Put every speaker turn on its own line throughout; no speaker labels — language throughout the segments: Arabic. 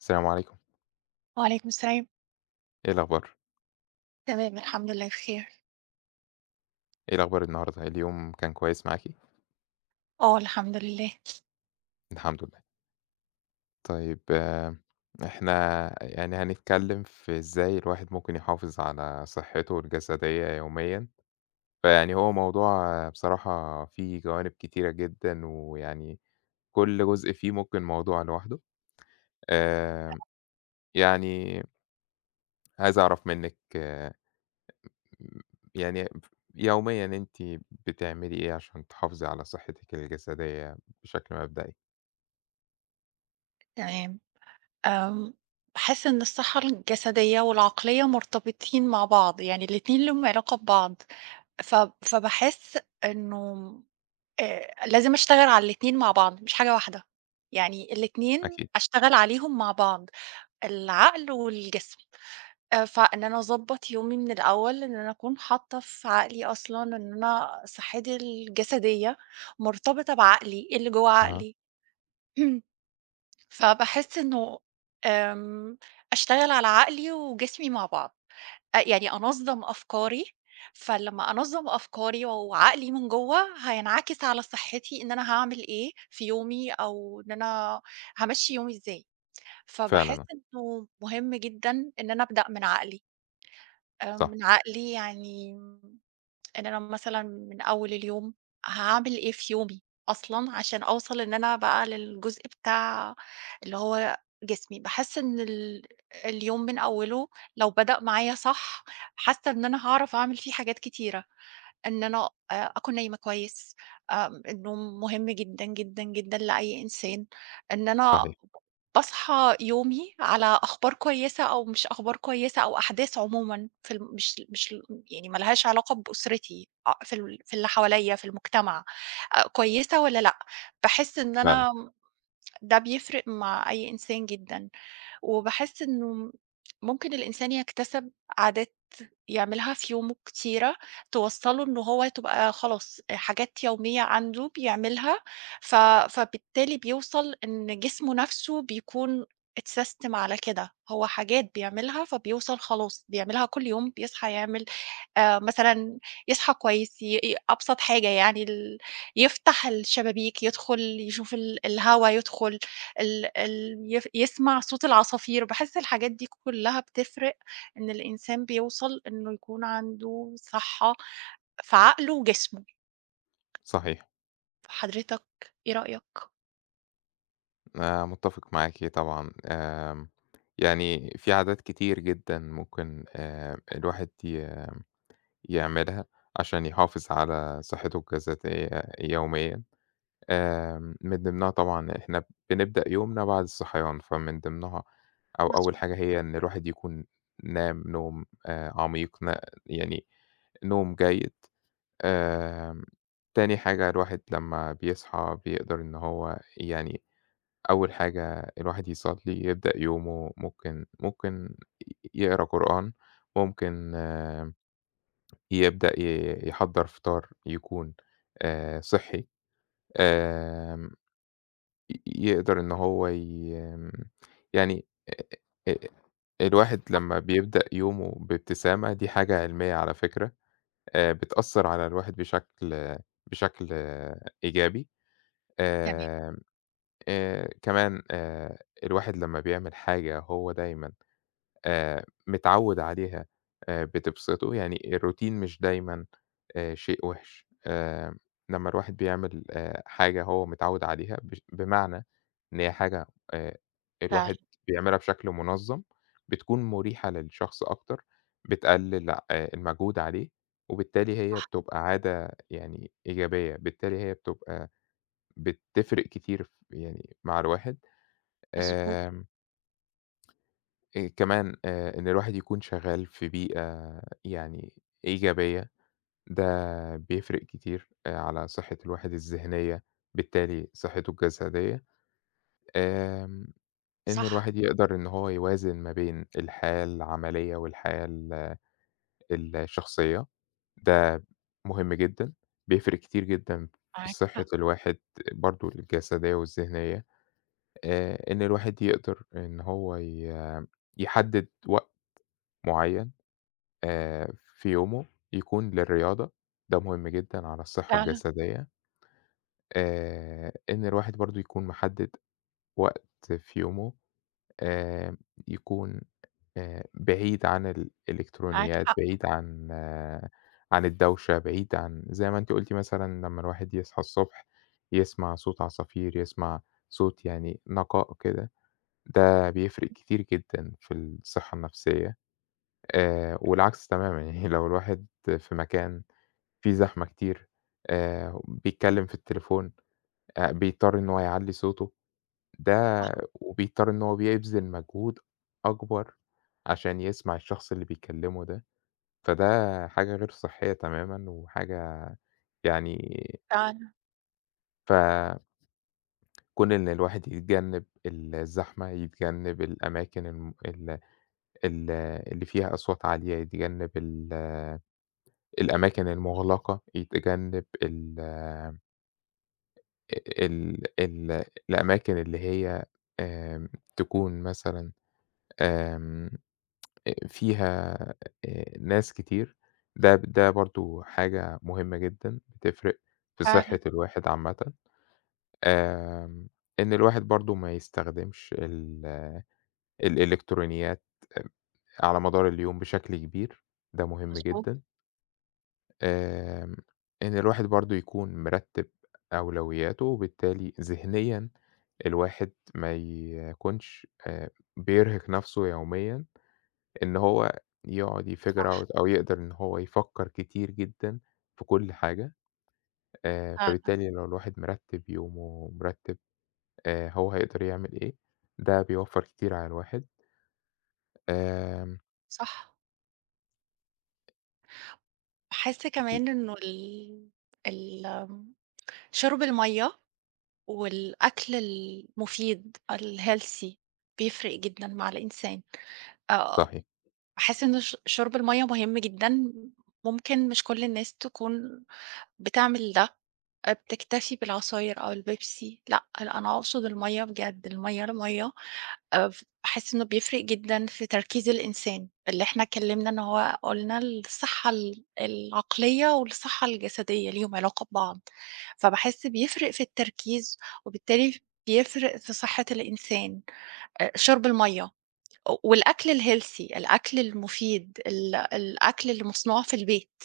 السلام عليكم.
وعليكم السلام.
إيه الأخبار؟
تمام، الحمد لله بخير.
إيه الأخبار النهارده، اليوم كان كويس معاكِ؟
آه، الحمد لله.
الحمد لله. طيب إحنا يعني هنتكلّم في إزاي الواحد ممكن يحافظ على صحّته الجسدية يوميًا، فيعني هو موضوع بصراحة فيه جوانب كتيرة جدًا، ويعني كل جزء فيه ممكن موضوع لوحده، آمم،
[unintelligible]
يعني عايز أعرف منِّك يعني ف يوميًا أنتِ بتعملي إيه عشان تحافظي على صحّتِك الجسدية بشكل مبدئي؟
تمام، آمم باحس إن الصحّة الجسدية والعقلية مرتبطين مع بعض, يعني الاتنين ليهم علاقة ببعض فب فباحس إنه م آآ لازم أشتغل على الاتنين مع بعض مش حاجة واحدة، يعني الاتنين
أكيد.
أشتغل عليهم مع بعض العقل والجسم آآ، فإن أنا أضبّط يومي من الأول، إن أنا أكون حاطّة في عقلي أصلًا إن أنا صحّتي الجسدية مرتبطة بعقلي، اللي جوّا
أها.
عقلي. ...فباحس إنه آمم، أشتغل على عقلي وجسمي مع بعض أ يعني أنظّم أفكاري فلمّا أنظّم أفكاري و وعقلي من جوّا هينعكس على صحّتي، إن أنا هاعمل إيه في يومي أو إن أنا هامشّي يومي إزاي، فباحس
فعلًا آه.
إنه مهم جدًا إن أنا أبدأ من عقلي، آآ،
صح.
من عقلي يعني م إن أنا مثلًا من أول اليوم هاعمل إيه في يومي، أصلًا عشان أوصل إن أنا بقى للجزء بتاع اللي هو جسمي باحس إن ال اليوم من أوّله لو بدأ معايا صح، حاسّة إن أنا هاعرف أعمل فيه حاجات كتيرة، إن أنا آآ، أكون نايمة كويس آمم، النوم مهم جدًا، جدًا، جدًا لأي إنسان، إن أنا
صحيح.
باصحى يومي على أخبار كويسة أو مش أخبار كويسة أو أحداث عمومًا في الم مش ل مش لم يعني ما لهاش علاقة بأسرتي آآ، في ال في اللي حواليّا في المجتمع آآ، كويسة والّا لأ، باحس إن
فعلًا.
أنا م ده بيفرق مع أي إنسان جدًا وباحس إنه ممكن الإنسان يكتسب عادات يعملها في يومه كتيرة، توصّله اللي هو تبقى خلاص آآ، حاجات يومية عنده بيعملها، ف فبالتالي بيوصل إن جسمه نَفْسه بيكون اتساستم على كده هو حاجات بيعملها فبيوصل خلاص بيعملها كل يوم بيصحى يعمل آآ مثلًا يصحى كويس ي ي أبسط حاجة يعني ال يفتح الشبابيك يدخُل يشوف ال الهوا يدخُل ال ال يف يسمع صوت العصافير باحس الحاجات دي كلّها بتفرق إن الإنسان بيوصل إنه يكون عنده صحّة في عقله وجسمه.
صحيح.
حضرتك إيه رأيك؟
أنا متفق معاكِ طبعًا. آمم، يعني في عادات كتير جدًا ممكن آآ، الواحد ي يعملها عشان يحافظ على صحته الجسدية يوميًا، آمم من ضِمنها طبعًا إحنا بنبدأ يومنا بعد الصحيان، فمن ضِمنها أو أول
مضبوط.
حاجة هي إن الواحد يكون نام نوم آآ عميق، نا يعني نوم جيد. آآ، تاني حاجة الواحد لمّا بيصحى بيقدر إن هو يعني أول حاجة الواحد يصلّي، يبدأ يومه ممكن ممكن يقرا قرآن، ممكن يبدأ ي يحضّر فطار يكون آآ صحّي، آمم، ي يقدر إن هو ي آمم، يعني آآ، الواحد
[unintelligible]
لمّا بيبدأ يومه بابتسامة دي حاجة علّمية على فكرة، آآ بتأثر على الواحد بشكل بشكل إيجابي.
تمام.
آمم، آآ، كمان آآ الواحد لمّا بيعمل حاجة هو دايمًا آآ، متعوّد عليها آآ بتبْسطه، يعني الRoutine مش دايمًا آآ شيء وحش، آآ، لمّا الواحد بيعمل آآ حاجة هو متعوّد عليها ب بمعنى إن هي حاجة آآ
فعلًا.
الواحد بيعملها بشكل منظم بتكون مُريحة للشخص أكتر، بتقلّل آآ المجهود عليه وبالتالي هي
صح.
بتبقى عادة يعني إيجابية، بالتالي هي بتبقى بتفرق كتير في يعني مع الواحد
مضبوط.
آمم آآ، كمان آآ، إن الواحد يكون شغال في بيئة يعني إيجابية ده بيفرق كتير آآ، على صحة الواحد الذهنية بالتالي صحته الجسدية. آمم، إن
صح.
الواحد يقدر إن هو يوازن ما بين الحياة العملية والحياة ال الشخصية ده مهم جدًا، بيفرق كتير جدًا في
معاك
صحة
حق.
الواحد برضه الجسدية والذهنية. آآ، إن الواحد يقدر إن هو ي يحدد وقت معين آآ في يومه يكون للرياضة ده مهم جدًا على الصحة
فعلًا.
الجسدية. آآ، إن الواحد برضه يكون محدد وقت في يومه آآ، يكون آآ، بعيد عن
معاك
الإلكترونيات،
حق.
بعيد عن عن الدوشة بعيد عن زي ما أنتِ قُلتِ مثلًا لمّا الواحد يصحى الصبح يسمع صوت عصافير، يسمع صوت يعني نقاء كده ده بيفرق كتير جدًا في الصحة النفسية، آآ، والعكس تمامًا يعني لو الواحد في مكان فيه زحمة كتير، آآ بيتكلم في التليفون، آآ، بيضطر إن هو يعلّي صوته، ده
صح.
وبيضطر إنه هو بيبذل مجهود أكبر عشان يسمع الشخص اللي بيكلمه ده، فده حاجة غير صحّية تمامًا وحاجة يعني
فعلًا.
ف كون إن الواحد يتجنب الزحمة، يتجنب الأماكن الم ال ال ال اللي فيها أصوات عالية، يتجنب ال الأماكن المُغلقة، يتجنب ال آآ ال ال الأماكن اللي هي آمم، تكون مثلًا آمم، آآ فيها آآ، ناس كتير، ده ده برضه حاجة مُهمة جدًا، بتفرِق في
فعلًا.
صحة الواحد عامًة. آمم، إن الواحد برضه ما يستخدمش ال الإلكترونيات آآ على مدار اليوم بشكل كبير. ده مُهم
مضبوط.
جدًا. آمم، إن الواحد برضه يكون مرتب أولوياته، وبالتالي ذهنيًا الواحد ما يكونش آآ، بيرهق نفسه يوميًا، إن هو يقعد يfigure
صح.
out أو يقدر إن هو يفكر كتير جدًا في كل حاجة. آآ،
فعلًا.
فبالتالي لو الواحد مرتب يومه، ومرتب آآ، هو هيقدر يعمل إيه، ده بيوفر كتير على الواحد. آمم.
صح. باحِس
[unintelligible]
كمان إنه ال ال شُرب المَيّه والأكل المفيد، الhealthy، بيفرِّق جدًا مع الإنسان. آآ،
صحيح.
باحِس إنه ش شُرب المَيّه مهم جدًا، ممكن مش كل الناس تكون بتعمل ده، آآ بتكتفي بالعصاير أو البيبسي. لأ، أنا أنا أقصد المَيّه، بجد، المَيّه المَيّه. آآ، فباحِس إنه بيفرِّق جدًا في تركيز الإنسان. اللي إحنا اتكلَّمنا، إن هو قُلنا الصحة ال العقلية والصحة الجسدية، ليهم علاقة ببعض. فباحِس بيفرِّق في التركيز، وبالتالي بيفرِّق في صحة الإنسان. آآ، شُرب المَيّه و والأكل الhealthy، الأكل المفيد، ال الأكل اللي مصنوع في البيت.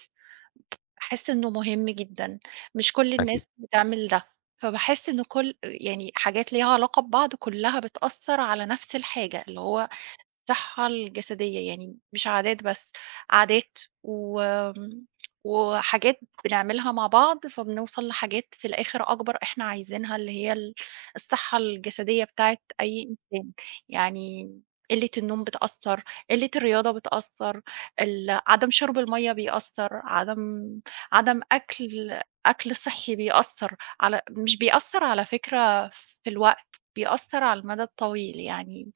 باحِس إنه مهم جدًا، مش كل
أكيد.
الناس بتعمل ده. فباحِس إنه كل يعني، حاجات ليها علاقة ببعض، كلها بتأثِّر على نفس الحاجة، اللي هو الصحة الجسدية يعني، مش عادات بس، عادات وآمم، وحاجات بنعملها مع بعض، فبنوصل لحاجات في الآخر أكبر، إحنا عايزينها، اللي هي ال الصحة الجسدية بتاعة أي إنسان. يعني قلة النوم بتأثِّر، قلة الرياضة بتأثِّر، ال عدم شُرب المَيّه بيأثِّر، عدم عدم أكل أكل صحّي بيأثِّر على مش بيأثِّر على فكرة في الوقت، بيأثِّر على المدى الطويل، يعني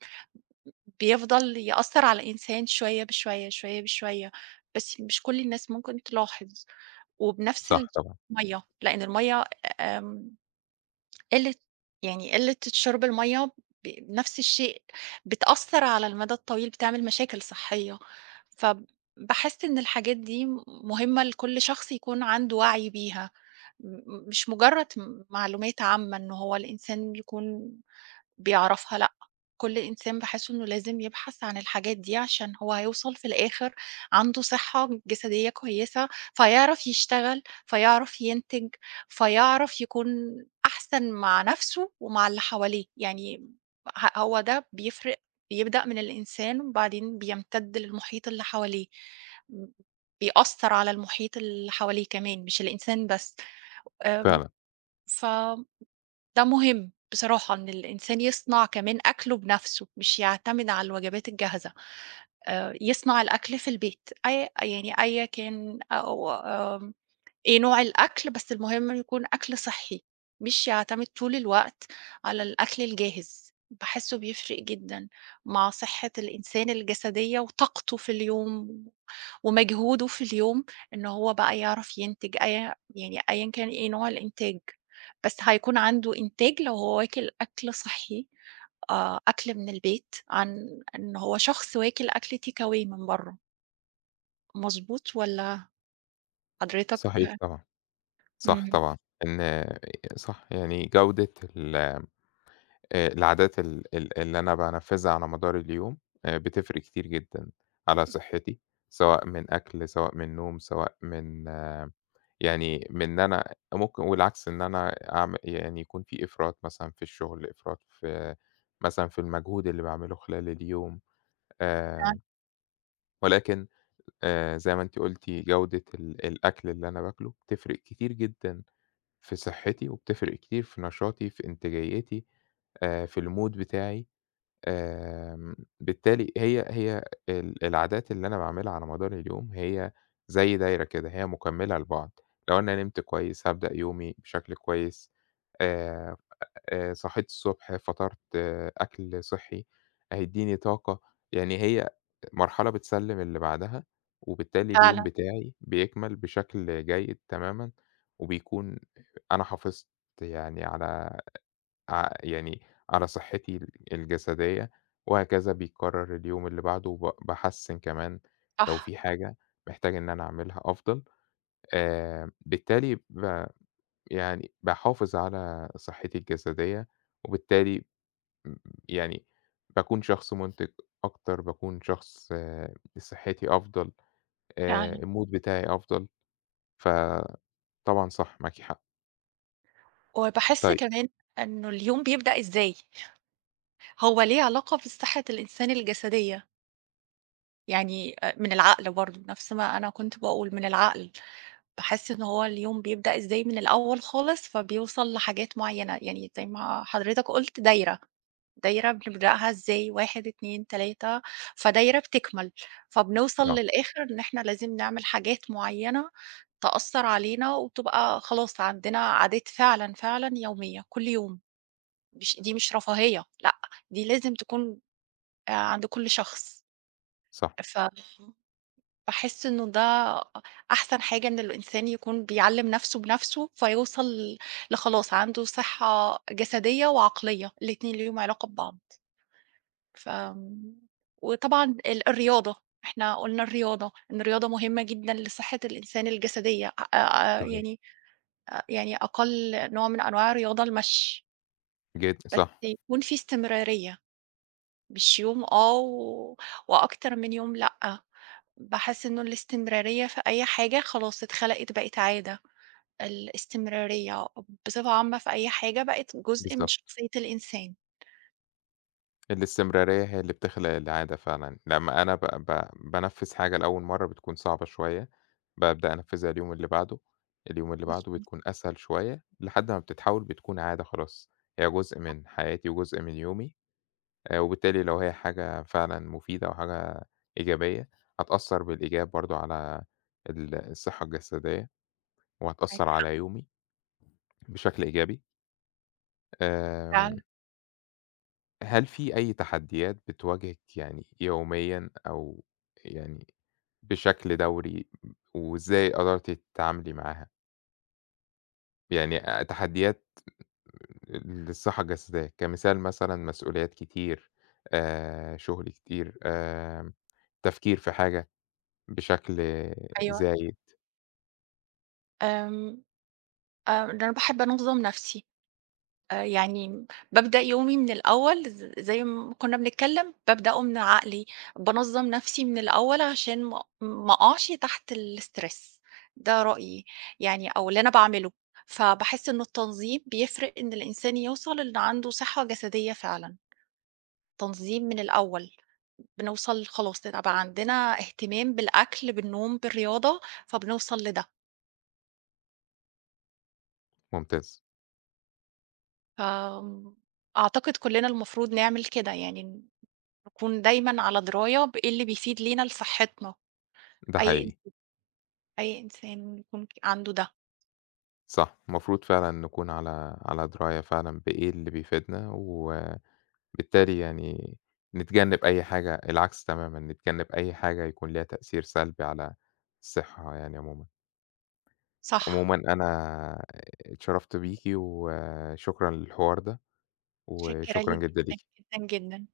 بيفضل يأثِّر على الإنسان، شوية بشوية، بشوية بشوية، بس مش كل الناس ممكن تلاحظ. وبنفس
صح طبعًا.
[unintelligible] المَيّه، لأن المَيّه آمم، قلة يعني قلة شُرب المَيّه، ب نفس الشيء، بتأثِّر على المدى الطويل، بتعمل مشاكل صحية. فباحِس إن الحاجات دي مهمة لكل شخص يكون عنده وعي بيها، م م مش مجرَّد م معلومات عامة إن هو الإنسان يكون بيعرفها. لأ، كل إنسان باحِس إنه لازم يبحث عن الحاجات دي، عشان هو هيوصل في الآخر، عنده صحة جسدية كويسة، فيعرف يشتغل، فيعرف ينتج، فيعرف يكون أحسن مع نفسه ومع اللي حواليه. يعني، ه هو ده بيفرِّق، بيبدأ من الإنسان، وبعدين بيمتدّ للمحيط اللي حواليه، بيأثِّر على المحيط اللي حواليه كمان، مش الإنسان بس. آمم،
فعلًا.
فده مهم بصراحة، إن الإنسان يصنع كمان أكله بنفسه، مش يعتمد على الوجبات الجاهزة. آآ، يصنع الأكل في البيت، أي يعني أي كان أو آمم، إيه نوع الأكل، بس المهم يكون أكل صحّي، مش يعتمد طول الوقت على الأكل الجاهز. باحِسه بيفرِّق جدًا مع صحة الإنسان الجسدية وطاقته في اليوم، و ومجهوده في اليوم، إن هو بقى يعرف ينتج، أي يعني، أيًا كان إيه نوع الإنتاج، بس هيكون عنده إنتاج، لو هو واكل أكل صحّي، آآ، أكل من البيت، عن إنه هو شخص واكل أكل takeaway من برَّه. مضبوط والّا؟ حضرتك
صحيح طبعًا، صح
إمم.
طبعًا. إن صح، يعني، جودة ال آآ العادات ال اللي أنا بانفِّذها على مدار اليوم، آآ، بتفرِّق كتير جدًا على صحتي، سواء من أكل، سواء من نوم، سواء من يعني من أنا ممكن والعكس، إن أنا أعم يعني، يكون في إفراط مثلًا في الشغل، إفراط في مثلًا في المجهود اللي باعمله خلال اليوم.
فعلًا.
آمم، ولكن آآ، زي ما أنتِ قُلتِ، جودة ال الأكل اللي أنا باكله، بتفرِّق كتير جدًا في صحتي، وبتفرِّق كتير في نشاطي، في إنتاجيتي، آآ، في المود بتاعي. آمم، بالتالي، هي هي ال العادات اللي أنا باعملها على مدار اليوم، هي زي دايرة كده، هي مكمِّلة لبعض. لو أنا نِمت كويس، هابدأ يومي بشكل كويس. آآ، آآ، صِحيت الصبح، فطِرت، أكل صحي هيدِّيني طاقة. يعني، هي مرحلة بتسلِّم اللي بعدها، وبالتالي اليوم
فعلًا.
بتاعي بيكمل بشكل جيد تمامًا، وبيكون أنا حافظت يعني على ع يعني على صحتي ال الجسدية، وهكذا بيكرَّر اليوم اللي بعده، وب باحسِّن كمان، لو
صح.
في حاجة محتاج إن أنا أعملها أفضل. آآ، بالتالي، ب يعني باحافظ على صحتي الجسدية، وبالتالي م يعني باكون شخص مُنتِج أكتر، باكون شخص صحتي أفضل آآ،
فعلًا.
المود بتاعي أفضل. فطبعًا صح، معاكِ حق.
وباحس
طيب
كمان، إنه اليوم بيبدأ إزاي؟ هو ليه علاقة بصحة الإنسان الجسدية. يعني، آآ، من العقل برضه، نفس ما أنا كنت باقول، من العقل، باحِس إن هو اليوم بيبدأ إزاي، من الأول خالص، فبيوصل لحاجات مُعيَّنة. يعني زي ما حضرتك قُلت، دايرة. دايرة، بنبدأها إزاي، 1، 2، 3 فدايرة بتكمِّل، فبنوصل
آه.
للآخر إن إحنا لازم نعمل حاجات مُعيَّنة، تأثِّر علينا، وتبقى خلاص، عندنا عادات فعلًا فعلًا يومية، كل يوم. مش دي مش رفاهية، لأ، دي لازم تكون، آآ، عند كل شخص.
صح.
فم باحِس إنه ده أ أحسن حاجة، إن الإنسان يكون بيعلِّم نفسه بنفسه، فيوصل ل لخلاص، عنده صحة جسدية وعقلية، الاتنين ليهم علاقة ببعض. ف وطبعًا ال الرياضة، إحنا قُلنا الرياضة، إن الرياضة مهمة جدًا لصحة الإنسان الجسدية. آآ،
صحيح.
يعني آآ يعني، أقل نوع من أنواع الرياضة، المشي.
جدًا،
بس
صح.
يكون في استمراريّة. مش يوم آه، و وأكتر من يوم لأ. باحِس إنه الاستمراريّة في أي حاجة خلاص، اتخلِقت، بقِت عادة. الاستمراريّة بصفة عامة في أي حاجة، بقِت جزء من
بالضبط.
شخصيّة الإنسان.
الاستمرارية هي اللي بتخلق العادة فعلًا. لمّا أنا ب ب بانفّذ حاجة لأول مرّة بتكون صعبة شوية، بابدأ أنفّذها اليوم اللي بعده، اليوم اللي بعده،
مضبوط.
بتكون أسهل شوية لحد ما بتتحوّل بتكون عادة خلاص، هي جزء من حياتي وجزء من يومي. آآ وبالتالي ولو هي حاجة فعلًا مفيدة وحاجة إيجابية هتأثّر بالإيجاب برضه على ال الصحة الجسدية
معاك
وهتأثّر
حق.
على يومي بشكل إيجابي
فعلًا.
آمم هل في أي تحديات بتواجهِك يعني يوميًا أو يعني بشكل دوري م وإزاي قدرتِ تتعاملي معاها؟ يعني آآ تحديات للصحّة الجسدية، كمثال مثلًا مسؤوليات كتير آآ شُغل كتير آمم تفكير في حاجة بشكل
أيوه.
زايد.
آمم آآ، ده أنا باحب أنظّم نَفْسي، آآ يعني بابدأ يومي من الأول ز زي ما كنّا بنتكلّم، بابدأه من عقلي. بانظّم نَفْسي من الأول عشان ما أ ما أقعش تحت الstress ده رأيي يعني أو اللي أنا باعمله. فباحس إنه التنظيم بيفرق إن الإنسان يوصل ال عنده صحّة جسدية فعلًا، تنظيم من الأول، بنوصل خلاص ال بقى عندنا اهتمام بالأكل، بالنوم، بالرياضة فبنوصل لده.
ممتاز.
ف أعتقد كلّنا المفروض نعمل كده يعني ن نكون دايمًا على دراية بإيه اللي بيفيد لينا لصحّتنا
ده
أي إنس
حقيقي.
أي إنسان إنه يكون في عنده ده.
صح المفروض فعلًا نكون على على دراية فعلًا بإيه اللي بيفيدنا، وبالتالي يعني نتجنّب أي حاجة العكس تمامًا، نتجنّب أي حاجة يكون ليها تأثير سلبي على الصحّة يعني عمومًا.
صح.
عمومًا أنا اتشرّفت بيكِ وشكرًا للحوار ده
مُتشكّرة
وشكرًا
ليك
جدًا
جدًا،
ليكِ.
جدًا، جدًا.